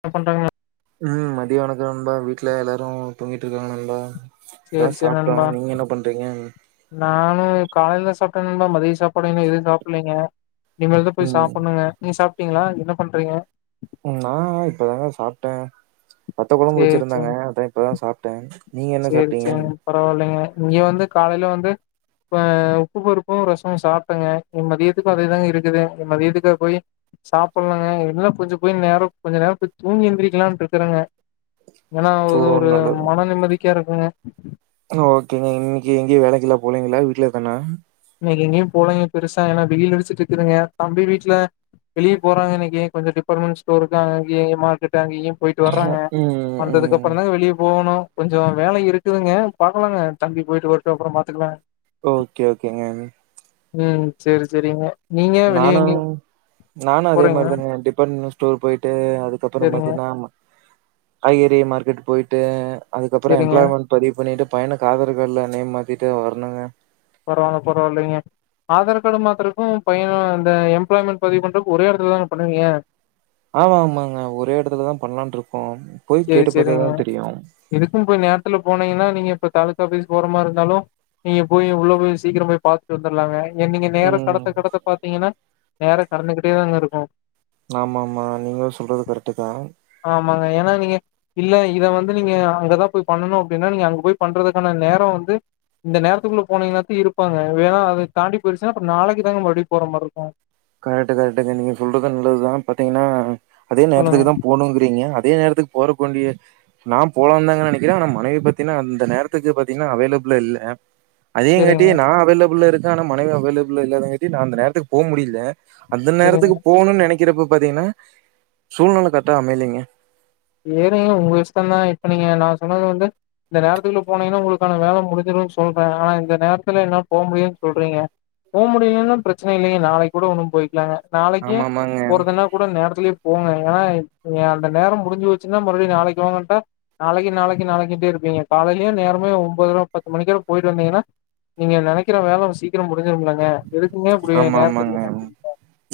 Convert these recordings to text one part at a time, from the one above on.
என்ன பண்றாங்க ம் மத்தியா வணக்கோ நண்பா வீட்டுல எல்லாரு தூங்கிட்டு இருக்காங்க நண்பா இப்பதா சேரி சேரி சாப்ட்டோ நண்பா நீங்க என்ன பண்றீங்க நான் அ காலையில் தா சாப்டே நண்பா மதிய சாப்பாடு இன்னு எதுவு சாப்பிட்லேங்க இனிமேல்தான் போய் ம் சாப்பிடணுங்க நீங்க சாப் கீங்ளா என்ன பண்றீங்க நா இப்பதாங்க சாப்ட்டே வத்த கொழம்பு சேரி வச்சிருந்தாங்க அதா இப்பதா சாப்ட்டே நீங்க என்ன சேரி சாப்ட்டீங்க சேரி பரவாயில்லைங்க இங்க வந்து காலைல வந் து இப்ப உப்பு பருப்பும் ரசோ சாப்ட்டங்க இனி மதியத்துக்கு அதேதாங்க இருக்குது மதியத்துக்கா போயி சாப்புட்லங்க என்ன கொஞ்சோ போயி நேரம் கொஞ்ச நேரம் போய் தூங்கி எந்திரிக்கலான்னு இருக்றங்க ஏன்னா ஓ அது ஒரு நல்லது மன நிம்மதி யாருக்குங்க ஓகேங்க இன்னக்கி எங்கையு வேலைக்கிலா போலீங்களா வீட்ல தானா இன்னைக்கி எங்கயு போலங்க பெருசா ஏன்னா வெயில் அடிச்சிட்ருக்குதுங்க தம்பி வீட்ல வெளியே போறாங்க இன்னக்கி கொஞ்சோ டிபார்ட்மென்ட் ஸ்டோருக்கு அங்கேயே மார்கெட் ட்டு அங்க இங்கயு போயிட்டு வர்றாங்க ம் வந்ததுக்கு ம் அப்றந்தாங்க வெளியே போகணு கொஞ்சோ வேல இருக்குதுங்க பாக்கலாங்க தம்பி போயிட்டு வரட்டு அப்றோ பாத்துக்லா ஓகே ஓகேங்க ம் சேரி சேரிங்க நீங்க வெளிய நானு எங்கயு நானு அதே போறீங்க மாரி தானுங்க டிபார்ட்மெண்ட் ஸ் ஸ்டோர் போயிட் ட்டு அதுக்கப்பற சேரிங்க பாத்தீங்னா காய்கறி மார்க்கெட் போயிட்டு அதுக்கப்பற சேரிங்க எம்ப்ளாய்மெண்ட் பதிவு பண்ணிட்டு பையனுக்கு ஆதார் கார்டுல நேம் மாத்திட்டு வரணுங்க பரவாயில்ல பரவாயில்லைங்க ஆதார் கார்டு மாத்றதுக்கு பையனோ இந்த எம்ப்ளாய்மெண்ட் பதிவு பண்றதுக்கு ஒரே எடத்துலதான பண்ணுவீங்க ஆமா ஆமாங்க ஒரே எடத்துலதா பண்லான்னு இருக்கோ சேரி சேரிங்க எதுக்கு போய் நேரத்துல போனீங்கன்னா நீங்க இப்ப தாலுகா ஆபீஸ் போற மாரி இருந்தாலு நீங்க போய் உள்ள போய் சீக்கிரம் போய் பாத்துட்டு வந்துற்லாங்க இங்க நீங்க நேரங் ம். கடத்த கடத்த பாத்தீங்கன்னா நேரங் கடந்துகிட்டேதாங்க இருக்கு ஆமாமா நீங்களு சொல்றது கரெக்ட்டு தா ஆமாங்க ஏன்னா நீங்க இல்ல இத வந்து நீங்க அங்கதா போய் பண்ணணு அப்டின்னா நீங்க அங்க போய் பண்றதுக்கான நேர வந்து இந்த நேரத்துக்குள்ள போனீங்கன்னாத்தா இருப்பாங்க ஏன்னா அதத் தாண்டி போயிருச்சுன்னா அப்ப நாளைக்கி தாங்க மறுபடியு போற மாரி இருக்கு கரெக்ட்டு கரெக்ட்டுங்க நீங்க சொல்றது நல்லதுதா பாத்தீங்கனா அதே சொல்லுங்க நேரத்துக்குதா போணுங்கிறீங்க அ அதே நேரத்துக்கு போறக்கு வேண்டிய நா போலான்னுதாங்க நெனைக்கிறே ஆனா மனைவி பத்தீங்னா அந்த நேரத்துக்கு பாத்தீங்னா அவைலபிள்லா இல்ல அதேங்காட்டி சேரிங்க நா அவைலபிள்லா இருக் க்க ஆனா மனைவி அவைலபிள் இல்லாதங்காட்டி நா அந்த நேரத்துக் போ முடில அந்த சேரிங்க நேரத்துக்கு போணுன்னு நெனைக் ருக்கிறப்ப பாத்தீங்கன்னா சூழ்நிலை கரட்டா அமையலங்க ஏறீங்க உங்க இஷ்டந்தான் இப்ப நீங்க நான் சொன்னது வந்து இந்த நேரத்துக்குள்ள போனீங்கன்னா உங்களுக்கான வேல முடிஞ்சிடும்ன்னு சொல்றே ஆனா இந்த நேரத்துல என்னால போக முடியலன்னு சொல்றீங்க போக முடியலன்னும் பிரச்சனை இல்லங்க நாளைக்கு கூட ஒன்னும் போயிக்கலாங்க நாளைக்கி ஆமாமாங்க. ஒரு தன்னா கூட நேரத்துலேயே போங்க ஏன்னா அந்த நேரம் முடிஞ்சு வச்சுன்னா மறுபடி நாளைக்கு வாங்கட்டா நாளைக்கு நாளைக்கு நாளைக்குிட்டே இருப்பீங்க காலையய நேமே ஒபதுூப பத்து மணிக்கக்குரட போயிட்டு வந்தீங்கன்னா நீங்க நினைக்கற வேலை சீக்கிரம் முரிஞ்சிரும்லங்க ஆமா ஆமாங்க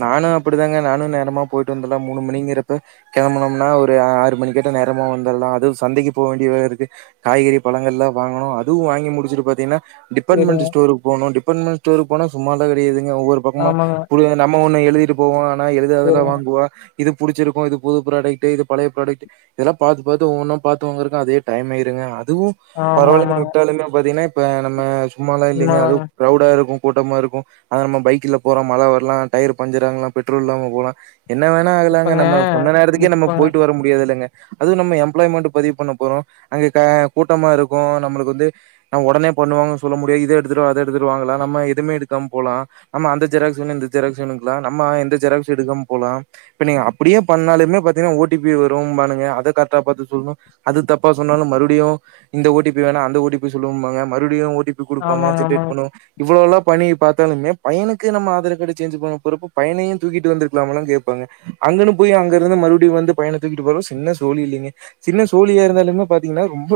நானும் அப்படிதாங்க நானும் நேரமா போயிட்டு வந்தடலாம் மூணு மணிங்கிறப்ப கிளம்பனோம்னா ஒரு ஆறு மணி கட்ட நேரமாக வந்துடலாம் அதுவும் சந்தைக்கு போக வேண்டிய இருக்கு காய்கறி பழங்கள்லாம் வாங்கணும் அதுவும் வாங்கி முடிச்சுட்டு பார்த்தீங்கன்னா சேரிங்க டிபார்ட்மெண்ட் ஸ்டோருக்கு போனும் டிபார்ட்மெண்ட் ஸ்டோர் போன சும்மா க்கறியது ஒவ்வொரு பக்கமா ஆமாங்க நம்ம ஒண்ணு எழுட்டு போவ எழுததுலாம் சேரிங்க வாங்குவா இது புிடிச்சிருக்கும் இது பு்ராடக்ட் இது பழைய ப்ராடக்ட் இதெல்லாம் பாரத்து பார்த்த ஒன்னும் ப்த்தத்துவங்க இருக்கும் அதே டைம்யிருடுங்க ஆமா பரவால்லனா ஆமாங்க விட்டாலுமே பாத்தீங்கன்னா நம்ம சும்மாலாம் இல்லைங்க உண்மதாங்க அதுவும் கிரவுடா இருக்கும் கூட்டமா இருக்கும் அன நம்ம பைக்ல போறோம் மழை வரலாம் டயர் பஞ்சர் ஆகலாம் பெட்ரோல் இல்லாம போலாம் என்ன வேணா ஆகலாங்க இப்பங்க நம்ம சொன்ன நேரத்துக்கே நம்ம இப்பங்க போயிட்டு வர முடியாது இல்லங்க அதுவும் நம்ம எம்ப்ளாய்மெண்ட் பதிவு பண்ண போறோம் அங்க கூட்டமா இருக்கும் நம்மளுக்கு வந்து உடனே பண்ணுவாங்கன்னு சொல்ல முடியாது இது எடுத்துட்டு வா அது எடுத்துட்டு வாங்கலாம் நம்ம எதுவுமே எடுத்துட்டு போலாம் அந்த ஜெராக்ஸ் வேணும் இந்த ஜெராக்ஸ் வேணுங்களா ஆனா நம்ம இந்த ஜெராக்ஸ் எடுக்காம போலாம் அப்படியே பண்ணாலும் பார்த்தீங்கன்னா ஓடிபி வரும் பண்ணுது அது கரெக்டா பாத்து சொல்லணும் அது தப்பா சொன்னாலும் மறுபடியும் இந்த ஒடிபி வேணா அந்த ஒட்டிபி சொல்லுங்கவாங்க மறுபடியும் கொடுப்பாங்க ஆமாங்க ஜென்ரேட் ஆமாங்க பண்ணும் இவளோ உள்ள பணியை பார்த்தாலுமே பையனுக்கு நம்ம ஆதார் கார்டு சேஞ்ச் பண்ண போறப்ப பையனையும் தூக்கிட்டு வந்திருக்கலாமலாம் கேட்பாங்க அங்கன்னு போய் அங்க இருந்து மறுபடியும் வந்து பையனை தூக்கிட்டு போறலம் சின்ன சோழி இல்லைங்க சின்ன சோழியா இருந்தாலுமே பாத்தீங்கன்னா ரொம்ப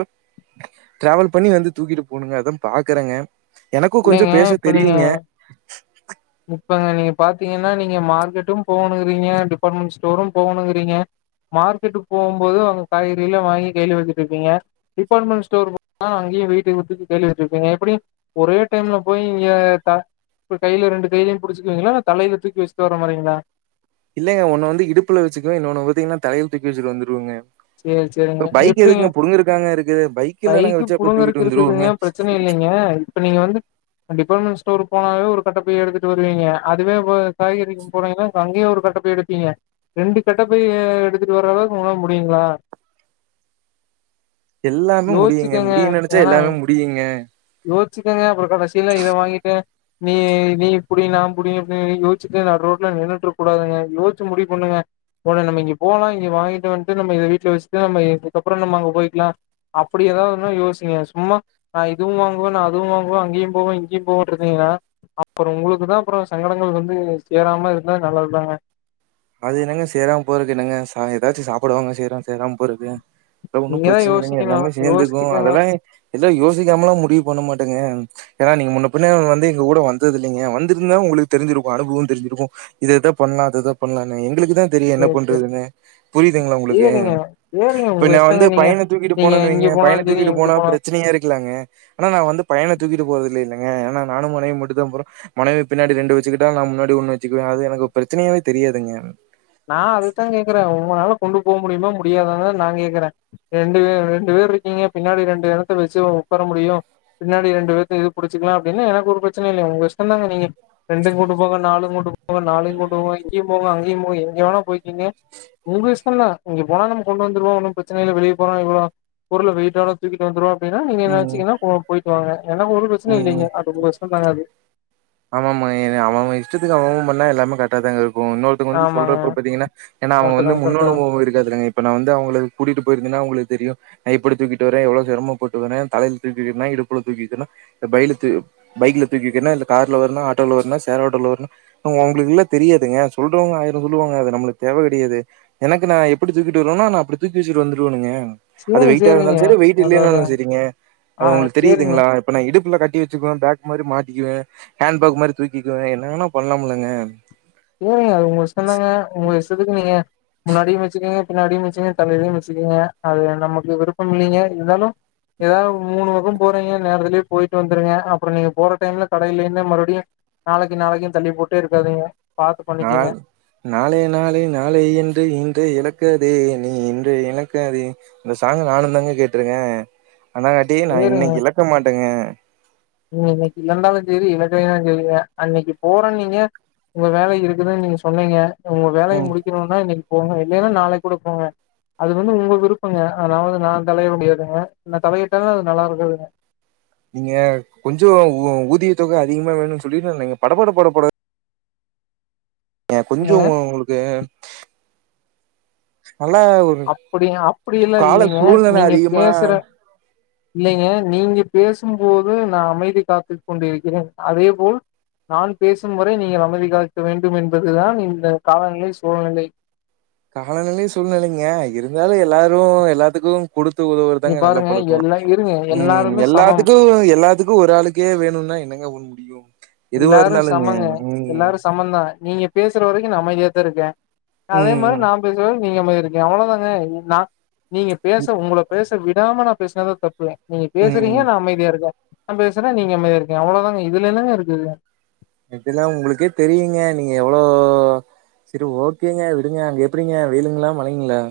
டிரராாவல் பண்ணி வந்து தூக்கிட்டு போகுங்க அததான் பாக்குறேங்க எனக்கும் கொஞ்சம் இல்லைங்க பேச இப்ப நீங்க இப்பங்க நீங்க பாத்தீங்கன்னா நீங்க மார்க்கெட்டும் போகணுங்கிறீங்க டிபார்ட்மெண்ட் ஸ்டோரும் போகணுங்கிறீங்க மார்க்கெட்டுக்கு போகும்போது அங்க காய்கற எல்லாம் வாங்கி கேள்வி வச்சட்டு இருப்பீங்க டிபார்ட்மெண்ட் ஸ்டோர் அங்கேயும் வீட்டுக்கு விட்டு கேள்வி வச்சிருப்பீங்க எப்படி ஒரே டைம்ல போய் இங்க கையில ரெண்டு கையிலயையும் புடிச்சுக்குவீங்களா தலையில தூக்கி வச்சுட்டு வர மாதிரிங்களா இல்லங்கன்னு வ இடுப்புல வச்சுக்க இன்னொன்னு பாத்தீங்கன்னா தலையில் தூக்கி வச்சுட்டுந்துருவங்க சரி சரிங்க எப்படிங்க இருக்குது. பைக்ல நாங்க பைக்கு வச்சு அப்படியே தூக்கிட்டு புடுங்கறக்கு வந்துருவோங்க. இருக்குதுங்க பிரச்சனை இல்லைங்க இப்ப நீங்க வந்து டிபார்ட்மெண்ட் ஸ்டோர் ஊருக்கு போனாவே ஒரு கட்டப்பை எடுத்துட்டு வருவீங்க காய்கறி வாங்க போனீங்கன்னா அங்கேயும் ஒரு கட்ட போயிட்டு வருவீங்க ரெண்டு கட்டப்பை எடுத்துட்டு வர அளவுக்கு உங்களால முடியுமா அப்படிங்களா எல்லாமே முடியுங்க முடியும்னுு நினைச்சா எல்லாமே முடியுங்க யோசச்சிக்கங்க அப்புறம் கடைசியல்லாம் இத வாங்கிட்டேன் நீ நீ புடி நான் புடிப்ப யோசச்சு ந ரோட்ல நின்னுட்டு கூடாதுங்க யோிச்சு முடி பண்ணுங்க போன நம்ம இங்க போலாம் இங்க வாங்கிட்ட வந்துட்டு நம்ம வீட்டல வச்சுட்டு நம்ம இதுக்கறம் நம்ம அங்க போயிக்கலாம் அப்படி ஏதாவதுும் யோசச்சிக்கங்க சும்மா இதுவும் வாங்குவேன் நான் அதுவும் வாங்குவேன் அங்கேயும் போவேன் இங்கேயும் போவ இருந்தீங்கன்னா அப்புறம் உங்களுக்கு தான் அப்புறம் சங்கடங்கள் வந்து சேராம இருந்த நல்லாிருறாங்க அது என்னங்க சேரா போறக்கு என்னங்க ச ஏதாச்சும் சாப்படுவாங்க சேறான் சேரா போறக்கு எாம் ஒன்னு நீங்க தா பிரச்சன இல்லைங்க யோசிக்கணு எல்லாமே சேர்ந்துக்கு யோசிச்சுக்கங்க அதெல்லா எத யோசிக்காமல்லா முடிவு பண்ண மாட்டேங்க ஏன்னா நீங்க முன்ன பின்ன வந்து எங்க கூட வந்தது இல்லைங்க வந்திருந்தா உங்களுக்கு தெரிஞ்சிருக்கு அனுபவ தெரிஞ்சிருக்கு இதது எதா பண்ணலா அத பண்ணனா யெங்களுக்கு அதா தெரியு என்ன சேரி சேரி பண்றதுன்னு புரியுதுங்ளா உங்ளுக்கு சேரிங்க சேரிங்க உங்க பின்னவந்து இஷ்டங்க நீங்க பயன தூக்கிட்டு நீங்க இங்க போனன்வைங்க போனாலு சரி தூக்கிட்டு எங்க போனா போனாலு பிரச்சனயாருக்ளங்க ஆனா நா வந்து பயன தூக்கிட்டு போறதில்லல ன்னா நானு மனைவி மட்டுதா போறோ மனவி பின்னாடி ரெண்டு வச்சுக்கிட்டா நா முன்னாடி ஒண்ணு வச்சுக்குவே அது யெனக்கு பிரச்சனயாவே தெரியாதுங்க நா அதுக்தா கேக்குறே உங்களால கொண்டு போவமுடிமா முடியாததா நா கேக்குறே ரெண்டு பேர் ரெண்டு பேருரிக்கீங்க பின்னாடி ரெண்டு யெடத்த வச்சு உக்கார முடியு பின்னாடி ரெண்டு பேரத்த இது பிடிச்சிகளா அப்டின்னு எனக்கு ஒரு பிரச்சனையில்ல உங்க இஷ்டந்தாங்க நீங்க ரெண்டய்ம் கூட்டு போங்க நாலு கூட்டு போங்க நாலயும் கூப்பட்டு போங்க இங்கேயும் போங்க அ [unintelligible] ங்க வேணாபோயிக்கிங்க உங்கயிஸ்டந்தா இங்க போனா நம கொண்டு வந்ருவோ ஒன்னு பிரச்சனையில்ல வெளிய போனா இவ்ளோ பொருள வெயிட்டால தூக்கிட்டு வந்த்ருவோ வேனா நீங்க யன்ன ம் வச்சீங்கன்னா போ போயிட்டு வாங்க யெனக் ஒரு பிரச்சனல்லிங்க அது உங்க யிஸ்டந்தாங்க அது ஆமா மா இது அவ அவ இஷ்டத்துக்கு அவ வ பண்ணா எல்லாமே கரக்ட்டாதாங்க இருக்கு இப்ப இன்னொருத்தவங்க வந்து ஆமாங்க சொல்றப்ப பாத்தீங்கனா ஏனா அவங்க கரெக்ட்டுதா வந்து கரெக்ட்டுதா முன்னனுபவ இருக்காதுலங்க இப்ப நா வந்து அவங்கள கூட்டிட்டு போயிருந்தேனா அவங்கள தெரியும் நா இப்டி தூக்கிட்டு வறே எவ்ளவு சிரம பட்டு வரே தலய் ல தூக்கிகினு இடுப்ல தூக்கிட்டுனா பைல தூ பைக்ல தூக்கிகினா கார்ல வரணா ஆட்டோல வரணா சேர் ஆட்டோல வரனா உங்களுக்குல்ல தெரியாதுங்க சொல்றவங்க ஆயிரம் சொல்லுவாங்க அது நம்ளுக்கு தேவ கெடையாது எனக்கு ந எப்படி தூக்கிட்டு வரனோ நா அப்டி தூக்கி வச்ட்டு வந்துருவேனுங்க அது சேரி வெயிடிட்டா சேரிங்க இருந்தாலு சரி வெயிட் அதா அதா யில்லனாலு சரிங்க ஆ அது உங்ளுக்கு சேரிங்க தெரியுதுங்களா இப்ப இடுப் ல கட்டி வச்சக்வே பேக் மாரி மாட்டிக்வே ஹேண்ட்பேக் மாரி தூக்கிக்குவே என்னவேனா பண்ணலாம்லங்க சேரிங்க அது உங்கயிஸ்டந்தாங்க உங்கயிஸ்டதுக்கு நீங்க முன்னாடியு வச்சுக்கீங்க பின்னாடியு வச்சுக்கீங்க தலலேயு வச்சுக்கீங்க அது நமக்கு விருப்பமில்லிங்க இருந்தாலு ஏதாவது மூணு பக்கம் போறீங்க நேரத்லேயே போயிட்டு வந்துருங்க அப்புறம் நீங்க போற டைம்ல கடையி இல்லேனா மறுடியு நாளைக்கு நாளைக்குனு தள்ளி போட்டே இருக்காதீங்க பாத்து பண்ணிக்கங்க நாள் நாளே நாளே நாளயென்று இன்றே இழக்க தே நீ இன்ற இழக்காதே இந்த சாங் நானுந்தாங்க கேட்ருக்கே ஆனாகாட்டி நா இன்னைக்கு இழக்க மாட்டேங்க யின்னக்கு இழந்தாலுஞ்சேரி இழக்கலனாலும் சேரிங்க அன்னைக்கு போறேனிங்க உங்க வேலையிருக்குதுன்னு நீங்க சொன்னீங்க உங்க வேலைய ம் முடிக்கணும்னா இன்னைக் போங்க யில்லேனா நாளைக் கூட போங்க அது வந்து உங்க விருப்பங்க அதாவது நா தலயிட முடியாதுங்க நா தலையிட்டாலு அது நல்லாருக்காதுங்க நீங்க கொஞ்ச ஊ ஊதியத்தொகை அதிகமா வேணும்னு சொல்லி [inaudible] படப்பட படப்பட ஏ கொஞ்சோ உங்ளுக்கு ஒரு அப்டி அப்டில்லா கால இல்லிங்க சூழ்நிலை நீங்க அதிகமா பேசுற இல்லைங்க நீங்க பேசும்போது நா அமைதி காத்து கொண்டிருக்கிறே அதேபோல் நான் பேசும் வரை நீங்கள் அமைதி காக்க வேண்டு என்பதுதா இந்த காலநிலை சூழநிலை காலநிலை சூழ்நிலைங்க இருந்தாலு எல்லாரு எல்லாத்துக்கு குடுத்து இங்க உதவுறதாங்க நல்ல பாருங்க பழக்க எல்லா இருங்க உம் எல்லாருமே சமம். யெல்லாத்துக்கு யெல்லாத்துக்கு ஒரு ஆளுக்கே வேணுனா யென்னங்க ஸ்டுடியோ எல்லாரு சமங்க எல்லாரு சமந்தா நீங்க பேச க்குற வரைக்கு நா அமைதியாதா இருக்கே அதே மாரி ம் நா பேசுரவரைக் நீங்க மாதிரி இருக்கீங்க அவ்வளோதாங்க நா நீங்க பேச உங்கள பேஸ் விடாம நா பேசுனதா தப்பு நீங்க பேசுறீங்க ம் நா அமைதியா இருக்கே நா பேசுறே நீங்க அமைதியா இருக்கீங்க அவ்ளோதாங்க இதுல என்னங்க இருக் உம் இதெல்லா உங்களுக்கே தெரியுங்க நீங்க எவ்ளோ செரி ஓகேங்க விடுங்க அங்க எப்டிங்க வெயிலுங்களா மழங்களா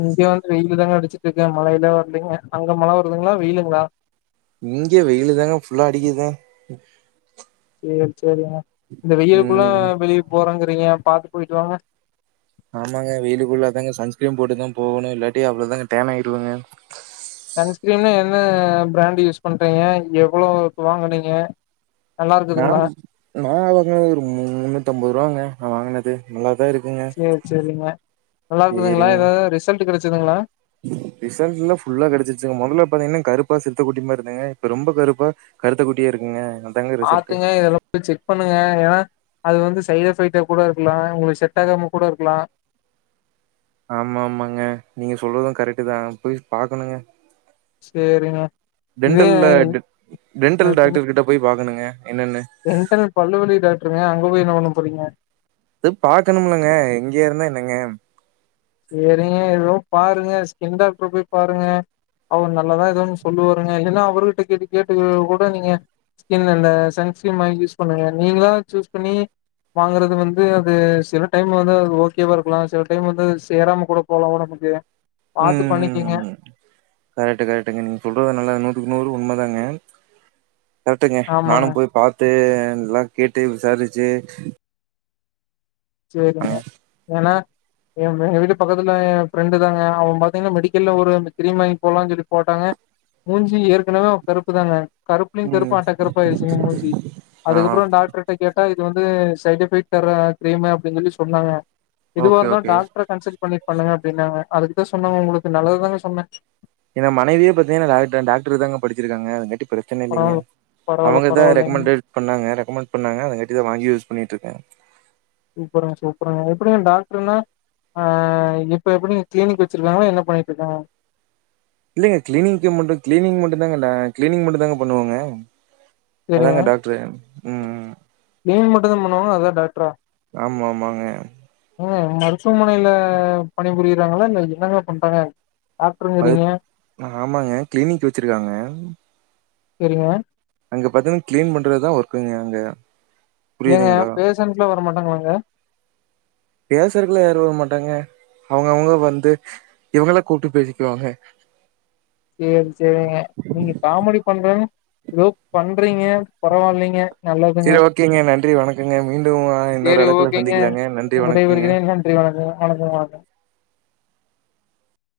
இங்க வந்து வெயிலு தாங்க அடிச்சிட்டு இருக்கு மழையெலா வரலங்க அங்க மழ வருதுங்களா வெயிலுங்களா இங்க வெயிலு தாங்க ஃபுல்லா அடிக்குது சேரி சேரிங்க இந்த வெயிலுக்குல்லா ம் வெளிய போறாங்க நீங்க பாத்து போயிட்டு வாங்க ஆமாங்க வெயிலுக்குள்ள தாங்க சன்ஸ்கிரீம் போட்டுதா போகணு இல்லாட்டி அவ்ளோதாங்க ஃடேன் ஆயிடுவங்க சன்ஸ்கிரீம்னா என்ன ஃப்ராண்ட் யூஸ் பண்றீங்க எவ்ளோக்கு வாங்குனீங்க நல்லா இருக்குதுங்களா நாம் நா ஒரு முன்னுத்தம்பது ரூவாங்க நா வாங்குனது நல்லாரு சேரி சேரிங்க நல்லா இருக்குதுங்களா எதாவது ரிசல்ட் ட்டு கெடச்சுதுங்களா ரிசல்ட் எல்லாம் புல்லா கெடச்சுணருச்சுங்க மொதல்ல பாத்தீங்கன்னா கருப்பா சிறுத்த குட்டி மாரி இருந்தங்க இப்ப ரொம்ப கருப்பா கருத்த குட்டியா இருக்கேங்க பாத்துங்க இதெல்லா கொணண்ட செக் பண்ணுங்க ஏன்னா அது வந்து சைட் எஃபெக்ட்டா கூட இருக்கலா உங்களுக்கு செட் ஆகாம கூட இருக்கலா ஆமா ஆமாங்க நீங்க சொல்றதும் கரெக்டுதா போய் பாக்கணுங்க சேரிங்க இதே டென்டல்ல டென் டென்டல் டாக்டருகிட்ட போய் பாக்கணுங்க என்னன்னு டென்டல் பல்லுவலி டாக்டருங்க அங்க போய் என்ன பண்ண போறீங்க இது பாக்கணுமுல்லங்க இங்கேயே இருந்தா என்னங்க சேரிங்க எதுவு பாருங்க ஸ்கின் டாக்டர போய் பாருங்க அவரு நல்லதா எதோ ஒன்னு சொல்லுவாருங்க இல்லன்னா அவரணுகிட்ட கேட்டு கேட்டு கூட நீங்க ஸ்கின் அந்த சன்ஸ்கிரீம் வாங்கி யூஸ் பண்ணுங்க நீங்களாம் சூஸ் பண்ணி வாங்குறது வந்து அது சில டைம் வந்து அது ஓகேவா இருக்கலா சில டைம் வந்து ஸ் சேராம கூட போகலா ஒடம்புக்கு பாத்து ம் ம் பண்ணிக்கங்க ம் கரெக்ட் கரெக்டங்க நீங்க சொல்றத நல்லா நூத்துக்கு நூறு உண் உண்மதாங்க கரெக்டுங்க ஆமாங்க நானு போய் பாத்து நல்லா கேட்டு விசாரிச்சு செரிங்க ஏன்னா ஏம எ வீட்டு பக்கத்துல ஏ ஃப்ரெண்டு தாங்க அவே பாத்தீங்கன்னா மெடிக்கல்ல ஒரு கிரீம் வாங்கி போடலானு சொல்லி போட்டாங்க மூஞ்சி ஏற்கனவே அவே கருப்பு தாங்க கருப்புலயு ம் கருப்பு ஆட்டா கருப்பாயிடுச்சுங்க மூஞ்சி ஆ அதுக்கப்பறோ டாக்டர்கிட்ட கேட்டா இது வந்து சைட் எஃபெக்ட் தர்ற புரியுமே அப்டின் சொல்லி சொன்னாங்க எதுவா ஓகே இருந்தாலு ஓகே டாக்டர கன்சல்ட் பண்ணி பண்ணுங்க அப்டினாங்க அதுக்குதா சொன்னாங்க உங்களுக்கு நல்லதுதாங்க சொன்ன என மனைவியே பாத்திங்கனா டாக்டர் டாக்டர் தாங்க படிச்சிருக்காங்க மெடி பிரச்சனை இல்லைங்க பரவால்ல பரவால்ல அவங்கதா பரவால்லைங்க ரெக்கமண்டட் பண்ணங்க ரெக்கமெண்ட் பண்ணாங்க அதுங்காட்டிதா வாங்கி யூஸ் பண்ணிட்ரு ங்க சூப்பருங்க சூப்பருங்க எப்படிங்க டாக்டருனா ஆ இப்ப எப்படிங்க கிளினிக் வெச்சிருக்காங்ளா என்ன பண்ணிட்ருக்காங்க இல்லைங்க கிளீனிங்க் மட்டு கிளீனிங் மட்டுந்தாங்க ந கிளீனிங் மட்டுந்தாங்க பண்ணுவாங்க சேரிங்க அதாங்க டாக்டரு ம் ம் கிளீன் மட்டுந்தா பண்ணுவாங்க அதா டாக்டரா ஆமா ஆமாங்க ஏங்க மருத்துவமனையில பணிபுரியறாங்களா இல்ல என்னங்க பண்றாங்க டாக்டருங்கிறீங்க மருத் ஆமாங்க கிளினிக் வெச்சிருக்காங்க செரிங்க அங்க பாத்திங்னா கிளீன் பண்றதுதா ஒர்க்குங்க அங்க எங்க புரியுதுங்களா பேசன்ட்ல வ ர மாட்டாங்ளாங்க பேஷன்ட்லா யாரு வர மாட்டாங்க அவங்க அவங்க வந்து இவங்கலா கூப்டு பேசிக்குவாங்க சேரி சேரிங்க நீங்க காமெடி பண்ற ஏதோ பண்றிங்க பரவாலைங்க செரி ஓகேங்க நன்றி வணக்கங்க மீண்டும் இன்னொரு சேரி அழைப்புல ஓகேங்க சந்திக்கலாங்க நன்றி வணக்கங்க வணக்கங் வணக்கங்